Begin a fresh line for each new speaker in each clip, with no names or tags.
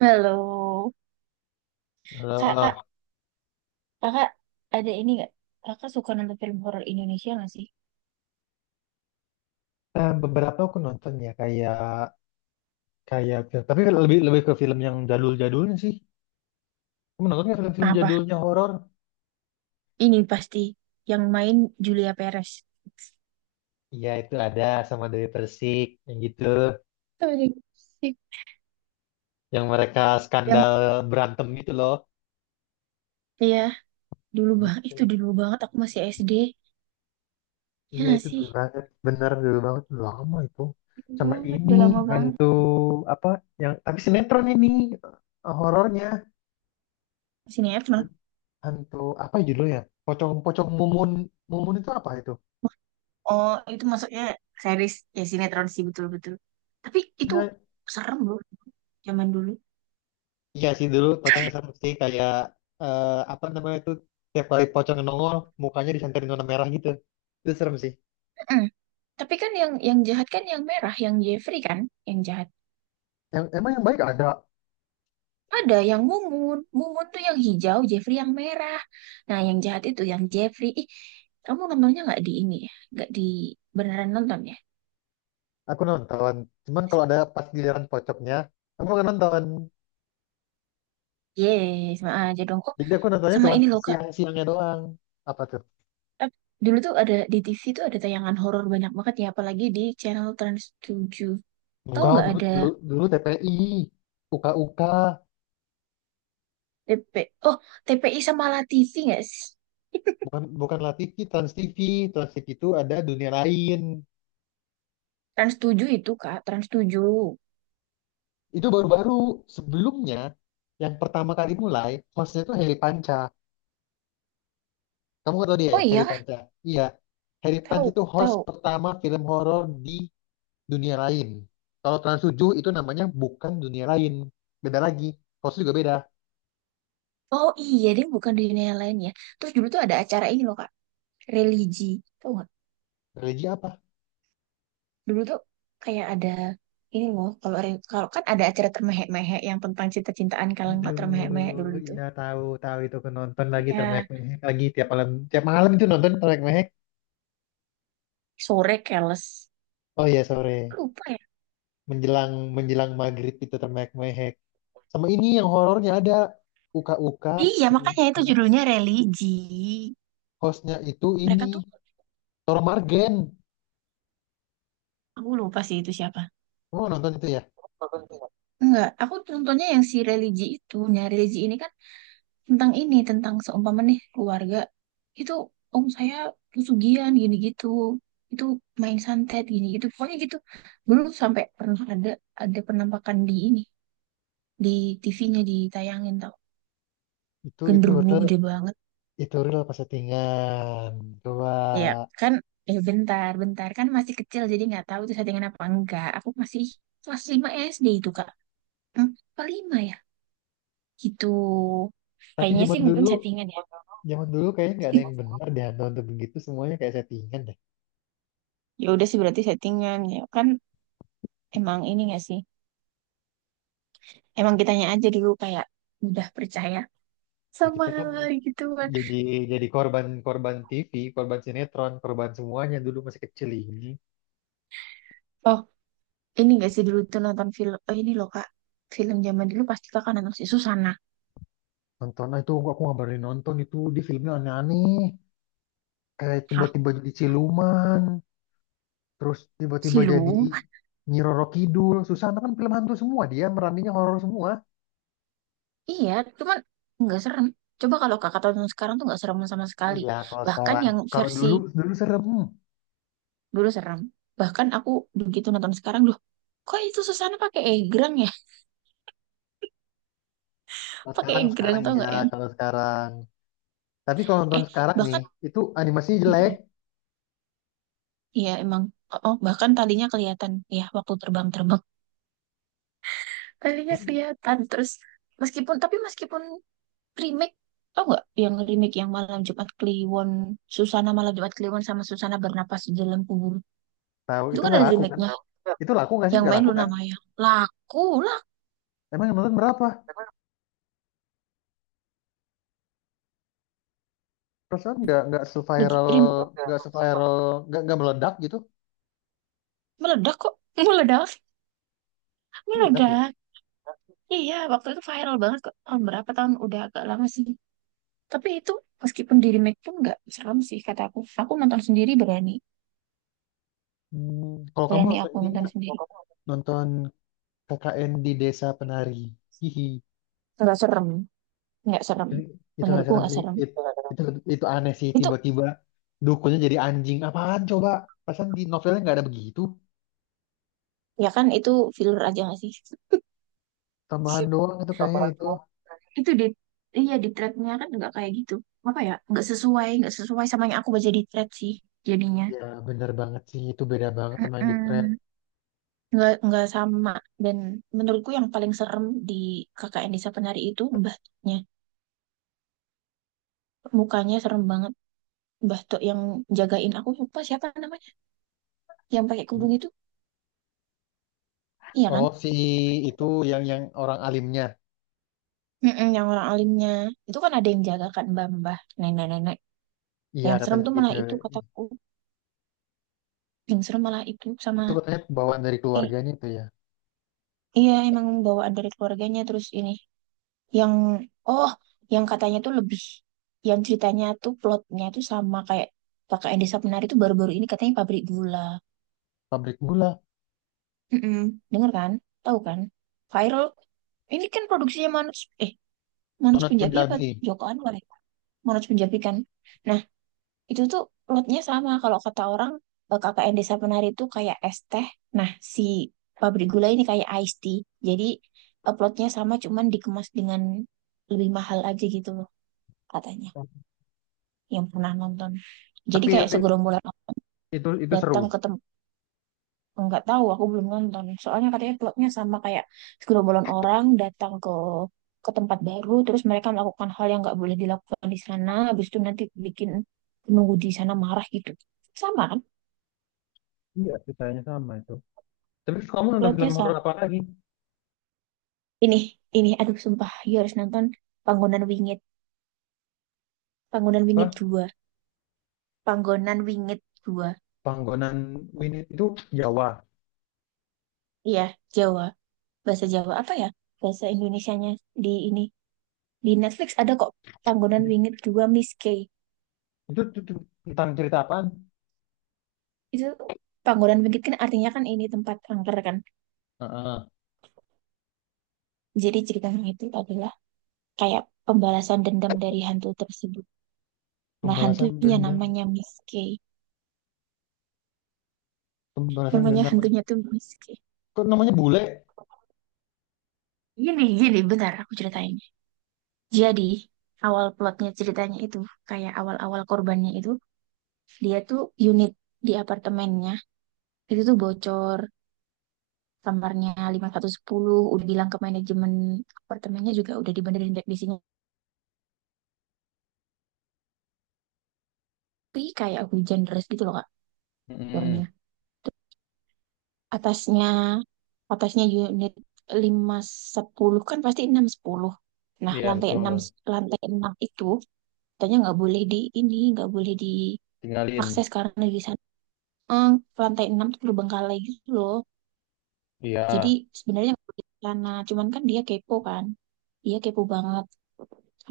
Halo, kak, kak,
Alah.
kakak ada ini nggak? Kakak suka nonton film horor Indonesia nggak sih?
Beberapa aku nonton ya kayak kayak film tapi lebih lebih ke film yang jadul-jadulnya sih. Kamu nonton nggak film-film
Apa?
jadulnya horor?
Ini pasti yang main Julia Perez.
Iya itu ada sama Dewi Persik yang gitu,
Sorry.
yang mereka
Yang
skandal berantem gitu loh.
iya, dulu banget, itu
Itu.
dulu banget aku masih SD. Ya
Iya
nggak
itu
sih?
dulu banget, bener dulu banget, lama itu.
Gitu
Sama
banget
ini
udah lama banget.
hantu apa yang tapi sinetron ini horornya
Sinetron.
hantu apa judulnya? Pocong-pocong mumun mumun itu apa itu?
Oh, itu masuknya series ya, sinetron sih betul-betul. Tapi itu serem loh zaman dulu.
Iya sih dulu fotonya sama sih kayak eh, apa namanya itu tiap kali pocong nongol mukanya disanterin warna merah gitu. Itu serem sih.
Mm-mm. Tapi kan yang jahat kan yang merah, yang Jeffrey kan, yang jahat.
Yang emang yang baik ada
Ada yang mumun. Mumun tuh yang hijau, Jeffrey yang merah. Nah, yang jahat itu yang Jeffrey. Ih, kamu nontonnya nggak di ini ya? Nggak di beneran nonton ya?
aku nonton. Cuman kalau ada pas giliran pocongnya aku nggak nonton.
Yes, sama aja dong. Oh,
Jadi aku nontonnya
sama
cuma
ini loh, Kak.
siang-siangnya doang. Apa tuh?
Ap- Dulu tuh ada di TV, tuh ada tayangan horor banyak banget ya, apalagi di channel Trans 7. Tahu
Enggak
nggak
dulu
ada
dulu, dulu TPI, UKUK,
TP? Oh, TPI sama La TV nggak sih?
bukan bukan La TV, Trans TV. Trans TV itu ada dunia lain.
Trans 7 itu, Kak. Trans 7.
Itu baru-baru sebelumnya yang pertama kali mulai hostnya tuh Heri Panca. Kamu nggak tahu dia
Oh
ya, Harry
iya, kah?
Panca? Iya. Harry Panca
Tahu,
itu host
tahu.
pertama film horor di dunia lain. Kalau Trans 7 itu namanya bukan dunia lain. Beda lagi. Host juga beda.
Oh iya, dia bukan di dunia lain ya. Terus dulu tuh ada acara ini loh, Kak. Religi, tau nggak?
Religi apa?
Dulu tuh kayak ada ini loh, kalau kalau kan ada acara termehek-mehek yang tentang cinta-cintaan. Kalian nggak termehek-mehek dulu
Aduh,
itu
iya tahu tahu itu aku nonton lagi
ya?
termehek-mehek lagi tiap malam itu nonton termehek-mehek.
Sore keles,
Oh iya sore
lupa ya.
menjelang menjelang maghrib itu termehek-mehek. Sama ini yang horornya ada. Uka-uka.
Iya,
Yang
makanya itu
host-
judulnya religi.
Hostnya itu
Mereka
ini.
tuh,
Toro Margen.
aku lupa sih itu siapa.
Kamu nonton itu ya?
Enggak, aku nontonnya yang si religi itu. Nah, religi ini kan tentang ini, tentang seumpama nih keluarga itu, om saya, pesugihan gini gitu, itu main santet gini gitu, pokoknya gitu. Dulu sampai pernah ada penampakan di ini, di TV-nya ditayangin, tau,
Itu
genderuwo
horor
gede banget.
itu real pas settingan. Coba.
Ya kan? Bentar, bentar, kan masih kecil jadi nggak tahu itu settingan apa enggak. Aku masih kelas 5 SD itu, kak. Hmm, apa 5 ya? Gitu,
Tapi
kayaknya sih mungkin settingan ya.
zaman dulu kayaknya nggak ada yang benar deh hantu untuk begitu semuanya kayak settingan deh.
Ya udah sih, berarti settingan ya kan? Emang ini nggak sih, emang kitanya aja dulu kayak udah percaya
Ya
sama
kita kan
hal-hal gitu kan.
jadi jadi korban, korban TV, korban sinetron, korban semuanya dulu masih kecil ini.
Oh, ini gak sih dulu tuh nonton film, oh ini loh Kak, film zaman dulu pasti Kakak nonton si Susana.
Nonton. "Ah, itu aku nggak berani nonton itu di filmnya aneh-aneh. Kayak
Hah,
tiba-tiba jadi siluman, terus tiba-tiba jadi
Silung?
Nyi Roro Kidul. Susana kan film hantu semua dia, meraninya horor semua.
Iya, cuman nggak serem. Coba kalau Kakak tonton sekarang tuh nggak serem sama sekali.
Iya, kalau
Bahkan
sekarang,
yang
kalau
versi
dulu dulu serem.
dulu serem. Bahkan aku begitu nonton sekarang, loh, kok itu Susana pakai egrang ya?
Kalau
Pakai
sekarang
egrang
sekarang
tau
iya
nggak yang,
kalau sekarang. Tapi kalau
eh
nonton sekarang nih
bahkan,
itu animasinya jelek.
Mm-mm. Iya emang, oh, bahkan talinya kelihatan ya waktu terbang-terbang. Alinya
Kamu
kelihatan terus meskipun remake, tau nggak yang remake yang Malam Jumat Kliwon, Susana Malam Jumat Kliwon sama Susana Bernapas di Dalam Kubur?
tahu
Itu
itu
kan ada
nggak laku kan?
remake-nya,
Itu laku nggak sih?
yang
Nggak
main
laku
Luna
kan?
Maya. Laku lah.
Emang yang nonton berapa? Perasaan nggak
Begitu
seviral,
remake,
nggak seviral nggak meledak gitu?
meledak kok. Meledak,
Meledak ya?
meledak. Iya waktu itu viral banget kok, tahun berapa tahun, udah agak lama sih. Tapi itu meskipun di remake pun nggak serem sih, kata aku nonton sendiri berani.
Hmm, kalau kamu
Berani
nonton
aku
ini
nonton
nggak?
sendiri.
Nonton KKN di Desa Penari. Hihi.
Nggak serem, nggak serem,
Itu itu nggak
menurutku
serem
nggak
sih.
serem
It- itu itu aneh sih
itu.
tiba-tiba dukunnya jadi anjing. Apaan coba? Perasaan di novelnya nggak ada begitu.
Ya kan itu filler aja nggak sih?
Tambahan doang itu kayaknya itu.
Itu di, iya di threadnya kan nggak kayak gitu. Apa ya? Nggak sesuai sama yang aku baca di thread sih jadinya.
Ya, bener banget sih. Itu beda banget sama yang di trap.
Mm-mm. Nggak sama. Dan menurutku yang paling serem di KKN Desa Penari itu mbahnya. Mukanya serem banget. Mbah Tok yang jagain, aku lupa siapa namanya. Yang pakai kerudung itu, iya kan?
Oh, si itu yang orang alimnya.
Mm-mm, yang orang alimnya. Itu kan ada yang jaga kan, mbah-mbah, nenek-nenek.
Iya,
Yang serem
katanya
tuh
gitu.
malah itu kataku. Yang serem malah itu sama,
Itu katanya bawaan dari keluarganya itu ya.
iya, emang bawaan dari keluarganya. Terus ini yang, oh, yang katanya tuh lebih, yang ceritanya tuh plotnya tuh sama kayak Kakak Edi Sapnari tuh, baru-baru ini katanya pabrik gula.
Pabrik gula,
Mm-mm. Dengar kan? Tahu kan? Viral. Ini kan produksinya Manoj, eh Manoj
Panas
Punjabi apa
Punjabi.
Joko Anwar ya? Manoj Punjabi kan. Nah, itu tuh lotnya sama, kalau kata orang, K K N Desa Penari itu kayak es teh. Nah, si pabrik gula ini kayak iced tea. Jadi uploadnya sama, cuman dikemas dengan lebih mahal aja gitu loh, katanya yang pernah nonton. Jadi
Tapi
kayak
tapi
segerombolan orang
itu seru.
datang ke tempat, nggak tahu aku belum nonton. Soalnya katanya plotnya sama kayak segerombolan orang datang ke tempat baru, terus mereka melakukan hal yang nggak boleh dilakukan di sana, habis itu nanti bikin penunggu di sana marah gitu. Sama kan?
Iya, ceritanya sama itu. Tapi kamu nonton
Plotnya
film
sama.
horor apa lagi?
Ini, ini, aduh sumpah, you harus nonton Panggonan Wingit. Panggonan Wingit
Wah,
dua, Panggonan Wingit dua.
Panggonan Winit itu Jawa.
Iya, Jawa. Bahasa Jawa apa ya? Bahasa Indonesianya di ini. Di Netflix ada kok, Panggonan Wingit dua Miss K.
Itu tentang cerita apaan?
Itu Panggonan Wingit kan artinya kan ini tempat angker kan.
Heeh.
Jadi ceritanya itu adalah kayak pembalasan dendam dari hantu tersebut. Nah,
Pembalasan
hantunya
dendam.
namanya Miss K.
Pembalasan
Namanya
dendam.
hantunya tuh Miss K.
Kok namanya bule?
Gini, gini bentar aku ceritain. Jadi, awal plotnya ceritanya itu, kayak awal-awal korbannya itu, dia tuh unit di apartemennya, itu tuh bocor, kamarnya lima satu sepuluh, udah bilang ke manajemen apartemennya juga, udah dibenerin dek di sini. Tapi kayak hujan deras gitu loh, Kak, keluarnya.
Hmm.
Terus atasnya, atasnya unit lima sepuluh kan pasti enam sepuluh. Nah,
Iya.
lantai enam, lantai 6 itu, katanya nggak boleh di ini, nggak boleh diakses karena di, eh, lantai 6 tuh terbengkalai gitu loh.
Iya.
Jadi sebenarnya nggak boleh ke sana, cuman kan. Dia kepo banget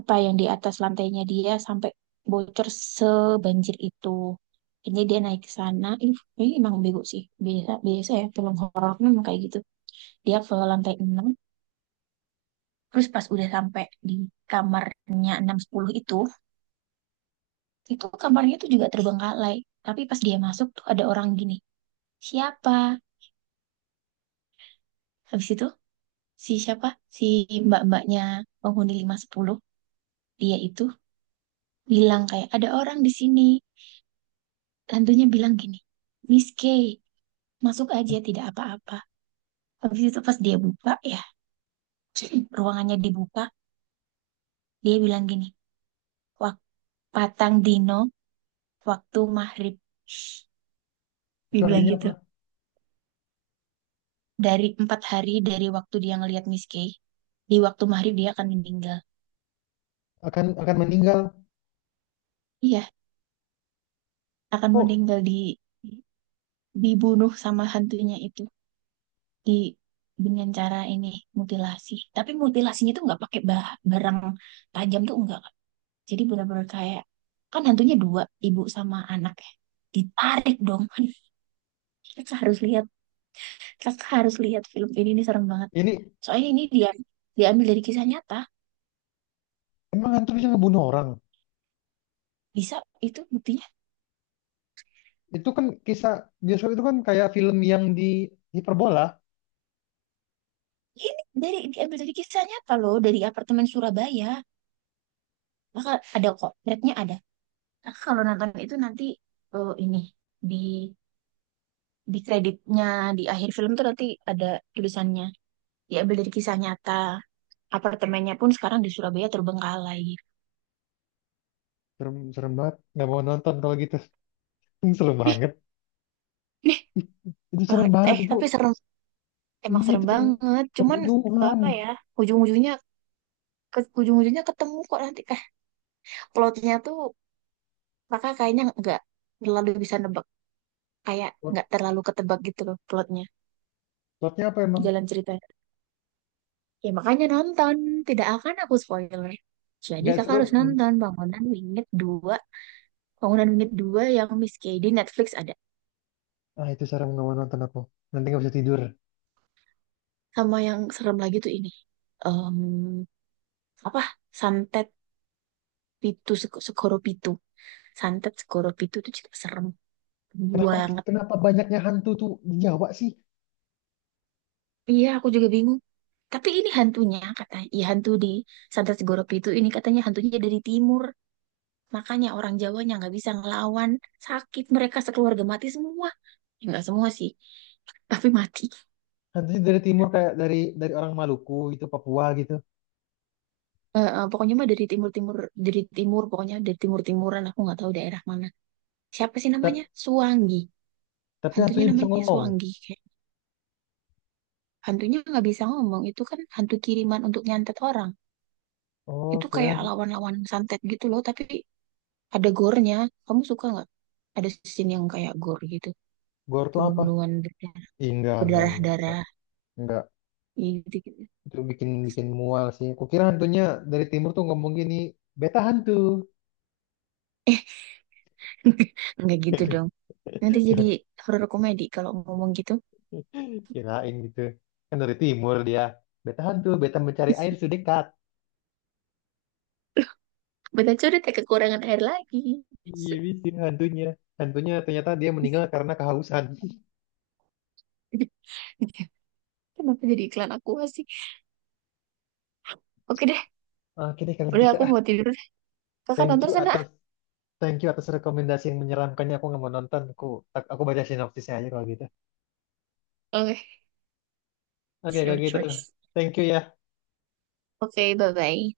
apa yang di atas lantainya, dia sampai bocor sebanjir itu. Jadi dia naik ke sana, ih, ini emang bego sih. Biasa, biasa ya, film horor tuh memang kayak gitu. Dia ke lantai enam, terus pas udah sampai di kamarnya enam sepuluh itu kamarnya tuh juga terbengkalai. Tapi pas dia masuk tuh ada orang gini, siapa? Habis itu si siapa si mbak-mbaknya penghuni lima sepuluh, dia itu bilang kayak ada orang di sini. Hantunya bilang gini, Miss K, masuk aja tidak apa-apa. Habis itu pas dia buka ya, ruangannya dibuka, dia bilang gini, wak patang dino waktu maghrib, dia
Itu
bilang
artinya
gitu.
apa?
Dari empat hari dari waktu dia ngelihat Miss K, di waktu maghrib dia akan meninggal.
Akan meninggal.
Iya, akan
Kok
meninggal di, dibunuh sama hantunya itu, di, dengan cara ini, mutilasi. Tapi mutilasinya tuh nggak pakai barang tajam, tuh enggak. Jadi benar-benar kayak, kan hantunya dua, ibu sama anak ya, ditarik dong. Kakak harus lihat, kakak harus lihat film ini nih, serem banget.
ini
Soalnya ini dia diambil dari kisah nyata.
emang hantu bisa ngebunuh orang?
Bisa, itu buktinya.
Itu kan kisah bioskop itu kan kayak film yang di hiperbola.
Ini dari, diambil dari kisah nyata loh, dari apartemen Surabaya. Maka ada kok threadnya, ada. Kakak kalau nonton itu nanti, ini di di kreditnya, di akhir film tuh nanti ada tulisannya, diambil dari kisah nyata. Apartemennya pun sekarang di Surabaya terbengkalai.
Serem, serem banget. Nggak mau nonton kalau gitu. Serem
Ih,
banget.
ih,
Itu serem
banget.
banget itu.
Tapi serem, emang
Iya
serem
itu serem.
banget, cuman
Pembunuhan.
apa ya, ujung-ujungnya, ke ujung-ujungnya ketemu kok nanti. Plotnya tuh, kakak kayaknya nggak terlalu bisa nebak, kayak
Plot-
nggak terlalu ketebak gitu loh plotnya,
Plotnya apa emang?
jalan ceritanya. Ya makanya nonton, tidak akan aku spoiler. Jadi
Nggak
kakak
seru.
harus nonton Bangunan Wingit dua. Bangunan Unit dua yang Miss Kay di Netflix ada.
Ah itu serem nggak mau nonton aku. Nanti nggak bisa tidur.
Sama yang serem lagi tuh ini. Em, apa? Santet Pitu, Segoro Pitu. Santet Segoro Pitu itu juga serem
Kenapa
banget.
kenapa banyaknya hantu tuh di Jawa sih?
Iya, aku juga bingung. Tapi ini hantunya katanya, iya hantu di Santet Segoro Pitu ini katanya hantunya dari timur. Makanya orang Jawanya nggak bisa ngelawan. Sakit, mereka sekeluarga mati semua. Ya, nggak semua sih, tapi mati.
Hantunya dari timur kayak dari orang Maluku gitu, Papua gitu.
Eh, eh, pokoknya mah dari timur-timur, dari timur, pokoknya dari timur-timuran. Aku nggak tahu daerah mana. Siapa sih namanya?
Ta-
Suwangi.
Tapi
Hantunya
hantunya bisa
namanya
ngomong.
Suwangi. Kayak hantunya nggak bisa ngomong. Itu kan hantu kiriman untuk nyantet orang.
Oh,
Itu kayak
kira
lawan-lawan santet gitu loh. Tapi ada gore-nya. Kamu suka nggak? Ada scene yang kayak gore gitu.
gore tuh apa?
Bunuh-bunuhan berdarah-,
Ih, enggak,
berdarah-darah.
enggak.
Gitu, gitu.
Itu bikin bikin mual sih. Kukira hantunya dari timur tuh ngomong gini, beta hantu.
Eh, nggak gitu dong. Nanti jadi
Kira-
horor komedi kalau ngomong gitu.
Kirain gitu. Kan dari timur dia. Beta hantu, beta mencari air sedekat.
Betul sudah tak kekurangan air lagi.
Iya, bisa hantunya. Hantunya ternyata dia meninggal karena kehausan.
Kenapa jadi iklan aku sih? Oke deh.
Ah, oke deh kalau
Udah
gitu
aku
ah.
mau tidur deh. Kakak
Thank
nonton
you
sana.
atas thank you atas rekomendasi yang menyeramkannya. Aku nggak mau nonton. Aku baca sinopsisnya aja kalau gitu.
Okay,
Oke
it's your
kalau gitu.
choice.
Thank you ya.
Okay, bye bye.